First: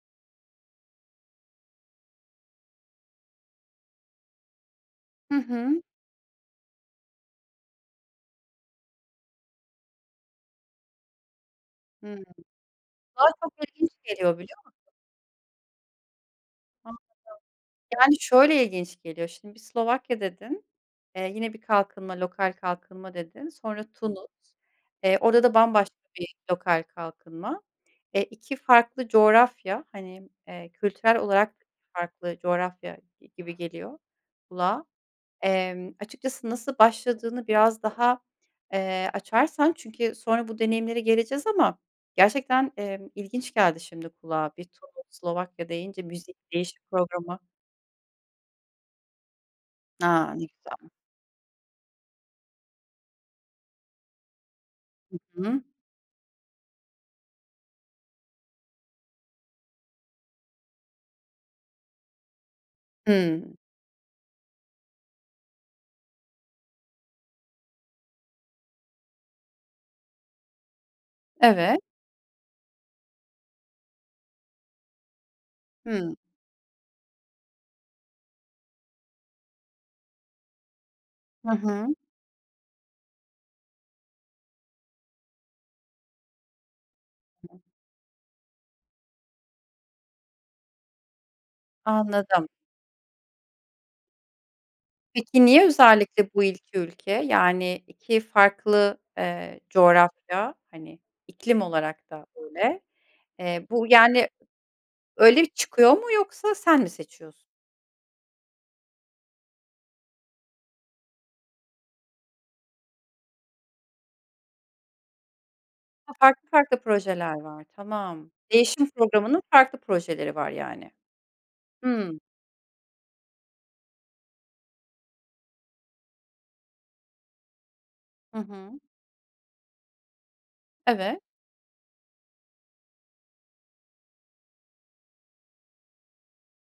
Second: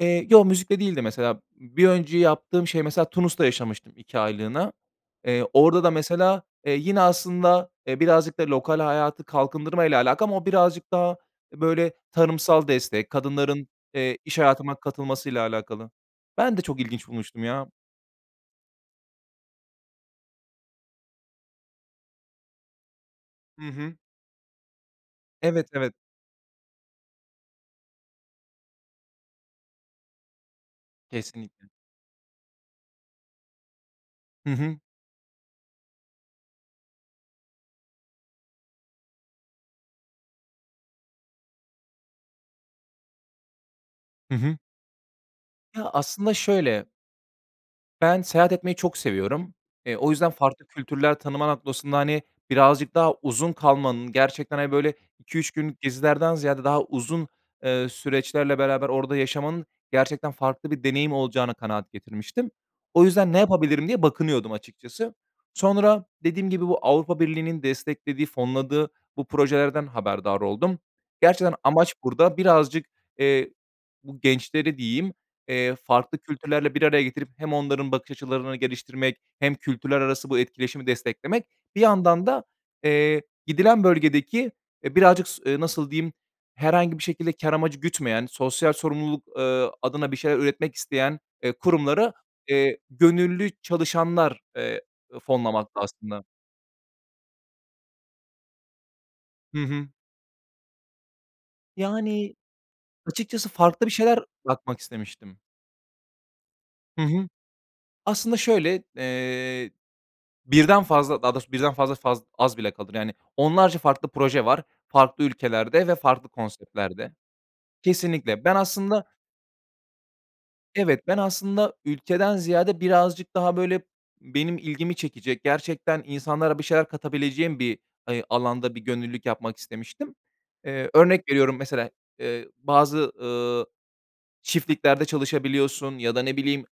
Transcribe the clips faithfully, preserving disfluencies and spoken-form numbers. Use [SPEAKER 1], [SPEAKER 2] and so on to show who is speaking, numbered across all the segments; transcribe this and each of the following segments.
[SPEAKER 1] Eee, yo, müzikle değildi, mesela. Bir önce yaptığım şey, mesela, Tunus'ta yaşamıştım iki aylığına.
[SPEAKER 2] Hı
[SPEAKER 1] Eee,
[SPEAKER 2] hı.
[SPEAKER 1] orada da, mesela, eee, yine aslında, eee, birazcık da lokal hayatı kalkındırmayla alakalı ama o birazcık daha, eee, böyle,
[SPEAKER 2] Hımm.
[SPEAKER 1] tarımsal destek,
[SPEAKER 2] Kulağa çok
[SPEAKER 1] kadınların,
[SPEAKER 2] ilginç
[SPEAKER 1] eee,
[SPEAKER 2] geliyor,
[SPEAKER 1] iş
[SPEAKER 2] biliyor
[SPEAKER 1] hayatına
[SPEAKER 2] musun?
[SPEAKER 1] katılmasıyla alakalı. Ben de çok
[SPEAKER 2] Anladım.
[SPEAKER 1] ilginç bulmuştum, ya.
[SPEAKER 2] Yani, şöyle ilginç geliyor. Şimdi bir Slovakya dedin, eee, yine bir kalkınma, lokal kalkınma dedin,
[SPEAKER 1] Hı
[SPEAKER 2] sonra
[SPEAKER 1] hı.
[SPEAKER 2] Tunus, eee, orada da
[SPEAKER 1] Evet, evet.
[SPEAKER 2] bambaşka bir lokal kalkınma. Eee, iki farklı coğrafya, hani, eee, kültürel olarak
[SPEAKER 1] Kesinlikle.
[SPEAKER 2] farklı coğrafya gi gibi geliyor
[SPEAKER 1] Hı hı.
[SPEAKER 2] kulağa. Emm, açıkçası nasıl başladığını biraz daha, eee, açarsan çünkü sonra bu deneyimlere geleceğiz ama gerçekten, emm, ilginç geldi şimdi
[SPEAKER 1] Hı
[SPEAKER 2] kulağa.
[SPEAKER 1] hı.
[SPEAKER 2] Bir Tunus, Slovakya
[SPEAKER 1] Ya,
[SPEAKER 2] deyince,
[SPEAKER 1] aslında
[SPEAKER 2] müzik değişim
[SPEAKER 1] şöyle
[SPEAKER 2] programı.
[SPEAKER 1] Ben seyahat etmeyi çok seviyorum. Eee, o yüzden
[SPEAKER 2] A! Ne
[SPEAKER 1] farklı
[SPEAKER 2] güzel.
[SPEAKER 1] kültürler tanıma noktasında, hani, birazcık daha uzun kalmanın, gerçekten, hani, böyle,
[SPEAKER 2] Hı
[SPEAKER 1] iki üç
[SPEAKER 2] hı.
[SPEAKER 1] günlük gezilerden ziyade daha uzun, eee, süreçlerle beraber orada yaşamanın gerçekten farklı bir deneyim olacağına kanaat getirmiştim. O yüzden, "Ne
[SPEAKER 2] Hımm.
[SPEAKER 1] yapabilirim?" diye bakınıyordum, açıkçası. Sonra dediğim gibi, bu Avrupa Birliği'nin desteklediği, fonladığı bu projelerden haberdar oldum. Gerçekten
[SPEAKER 2] Evet.
[SPEAKER 1] amaç burada birazcık, eee, bu gençleri, diyeyim, eee,
[SPEAKER 2] Hımm.
[SPEAKER 1] farklı kültürlerle bir araya getirip hem onların bakış açılarını geliştirmek hem kültürler arası bu etkileşimi desteklemek,
[SPEAKER 2] Hı
[SPEAKER 1] bir
[SPEAKER 2] hı.
[SPEAKER 1] yandan da, eee, gidilen bölgedeki, eee, birazcık s eee, nasıl diyeyim, herhangi bir şekilde kâr
[SPEAKER 2] [unintelligible]
[SPEAKER 1] amacı gütmeyen, sosyal sorumluluk, eee, adına bir şeyler üretmek isteyen, eee, kurumları,
[SPEAKER 2] Anladım.
[SPEAKER 1] eee, gönüllü çalışanlar, eee,
[SPEAKER 2] Peki, niye
[SPEAKER 1] fonlamakta aslında.
[SPEAKER 2] özellikle bu iki ülke? Yani, iki farklı, eee,
[SPEAKER 1] Hı hı.
[SPEAKER 2] coğrafya, hani, iklim olarak da
[SPEAKER 1] Yani,
[SPEAKER 2] öyle.
[SPEAKER 1] açıkçası
[SPEAKER 2] Eee,
[SPEAKER 1] farklı
[SPEAKER 2] bu,
[SPEAKER 1] bir şeyler
[SPEAKER 2] yani,
[SPEAKER 1] yapmak istemiştim.
[SPEAKER 2] öyle bir çıkıyor mu, yoksa sen mi
[SPEAKER 1] Hı hı.
[SPEAKER 2] seçiyorsun?
[SPEAKER 1] Aslında şöyle, eee, birden fazla, daha doğrusu birden fazla faz az bile kalır. Yani, onlarca farklı proje var farklı ülkelerde ve
[SPEAKER 2] Ha,
[SPEAKER 1] farklı
[SPEAKER 2] farklı farklı
[SPEAKER 1] konseptlerde.
[SPEAKER 2] projeler var, tamam.
[SPEAKER 1] Kesinlikle. Ben
[SPEAKER 2] Değişim
[SPEAKER 1] aslında
[SPEAKER 2] programının farklı projeleri var, yani.
[SPEAKER 1] Evet, ben aslında
[SPEAKER 2] Hımm.
[SPEAKER 1] ülkeden ziyade birazcık daha, böyle, benim ilgimi çekecek, gerçekten insanlara bir şeyler katabileceğim bir, hani,
[SPEAKER 2] Hı
[SPEAKER 1] alanda bir
[SPEAKER 2] hı.
[SPEAKER 1] gönüllülük yapmak istemiştim. Eee,
[SPEAKER 2] Evet.
[SPEAKER 1] örnek veriyorum, mesela, eee, bazı, ııı, çiftliklerde çalışabiliyorsun ya da, ne bileyim,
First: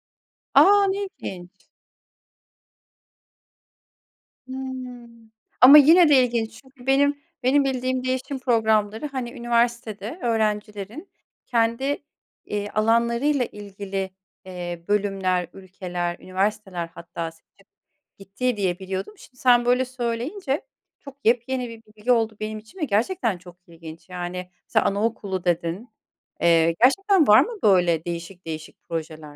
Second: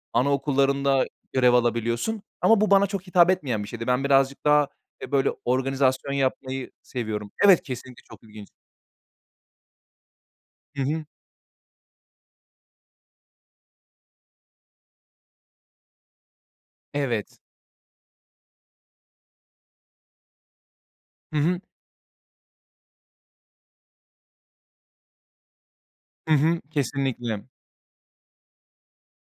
[SPEAKER 2] A, ne
[SPEAKER 1] anaokullarında
[SPEAKER 2] ilginç.
[SPEAKER 1] görev alabiliyorsun. Ama bu bana çok hitap etmeyen bir şeydi. Ben birazcık daha, eee,
[SPEAKER 2] Hımm.
[SPEAKER 1] böyle,
[SPEAKER 2] Ama yine
[SPEAKER 1] organizasyon
[SPEAKER 2] de ilginç
[SPEAKER 1] yapmayı
[SPEAKER 2] çünkü benim
[SPEAKER 1] seviyorum. Evet,
[SPEAKER 2] benim
[SPEAKER 1] kesinlikle
[SPEAKER 2] bildiğim
[SPEAKER 1] çok
[SPEAKER 2] değişim
[SPEAKER 1] ilginç.
[SPEAKER 2] programları, hani, üniversitede
[SPEAKER 1] Hı hı.
[SPEAKER 2] öğrencilerin kendi, eee, alanlarıyla ilgili, eee, bölümler, ülkeler, üniversiteler hatta
[SPEAKER 1] Evet.
[SPEAKER 2] seçip gittiği diye biliyordum. Şimdi sen böyle söyleyince çok
[SPEAKER 1] Hı hı.
[SPEAKER 2] yepyeni bir bilgi oldu benim için ve gerçekten çok ilginç, yani, sa anaokulu dedin.
[SPEAKER 1] Hı hı.
[SPEAKER 2] Eee, gerçekten var
[SPEAKER 1] Kesinlikle.
[SPEAKER 2] mı böyle değişik değişik projeler?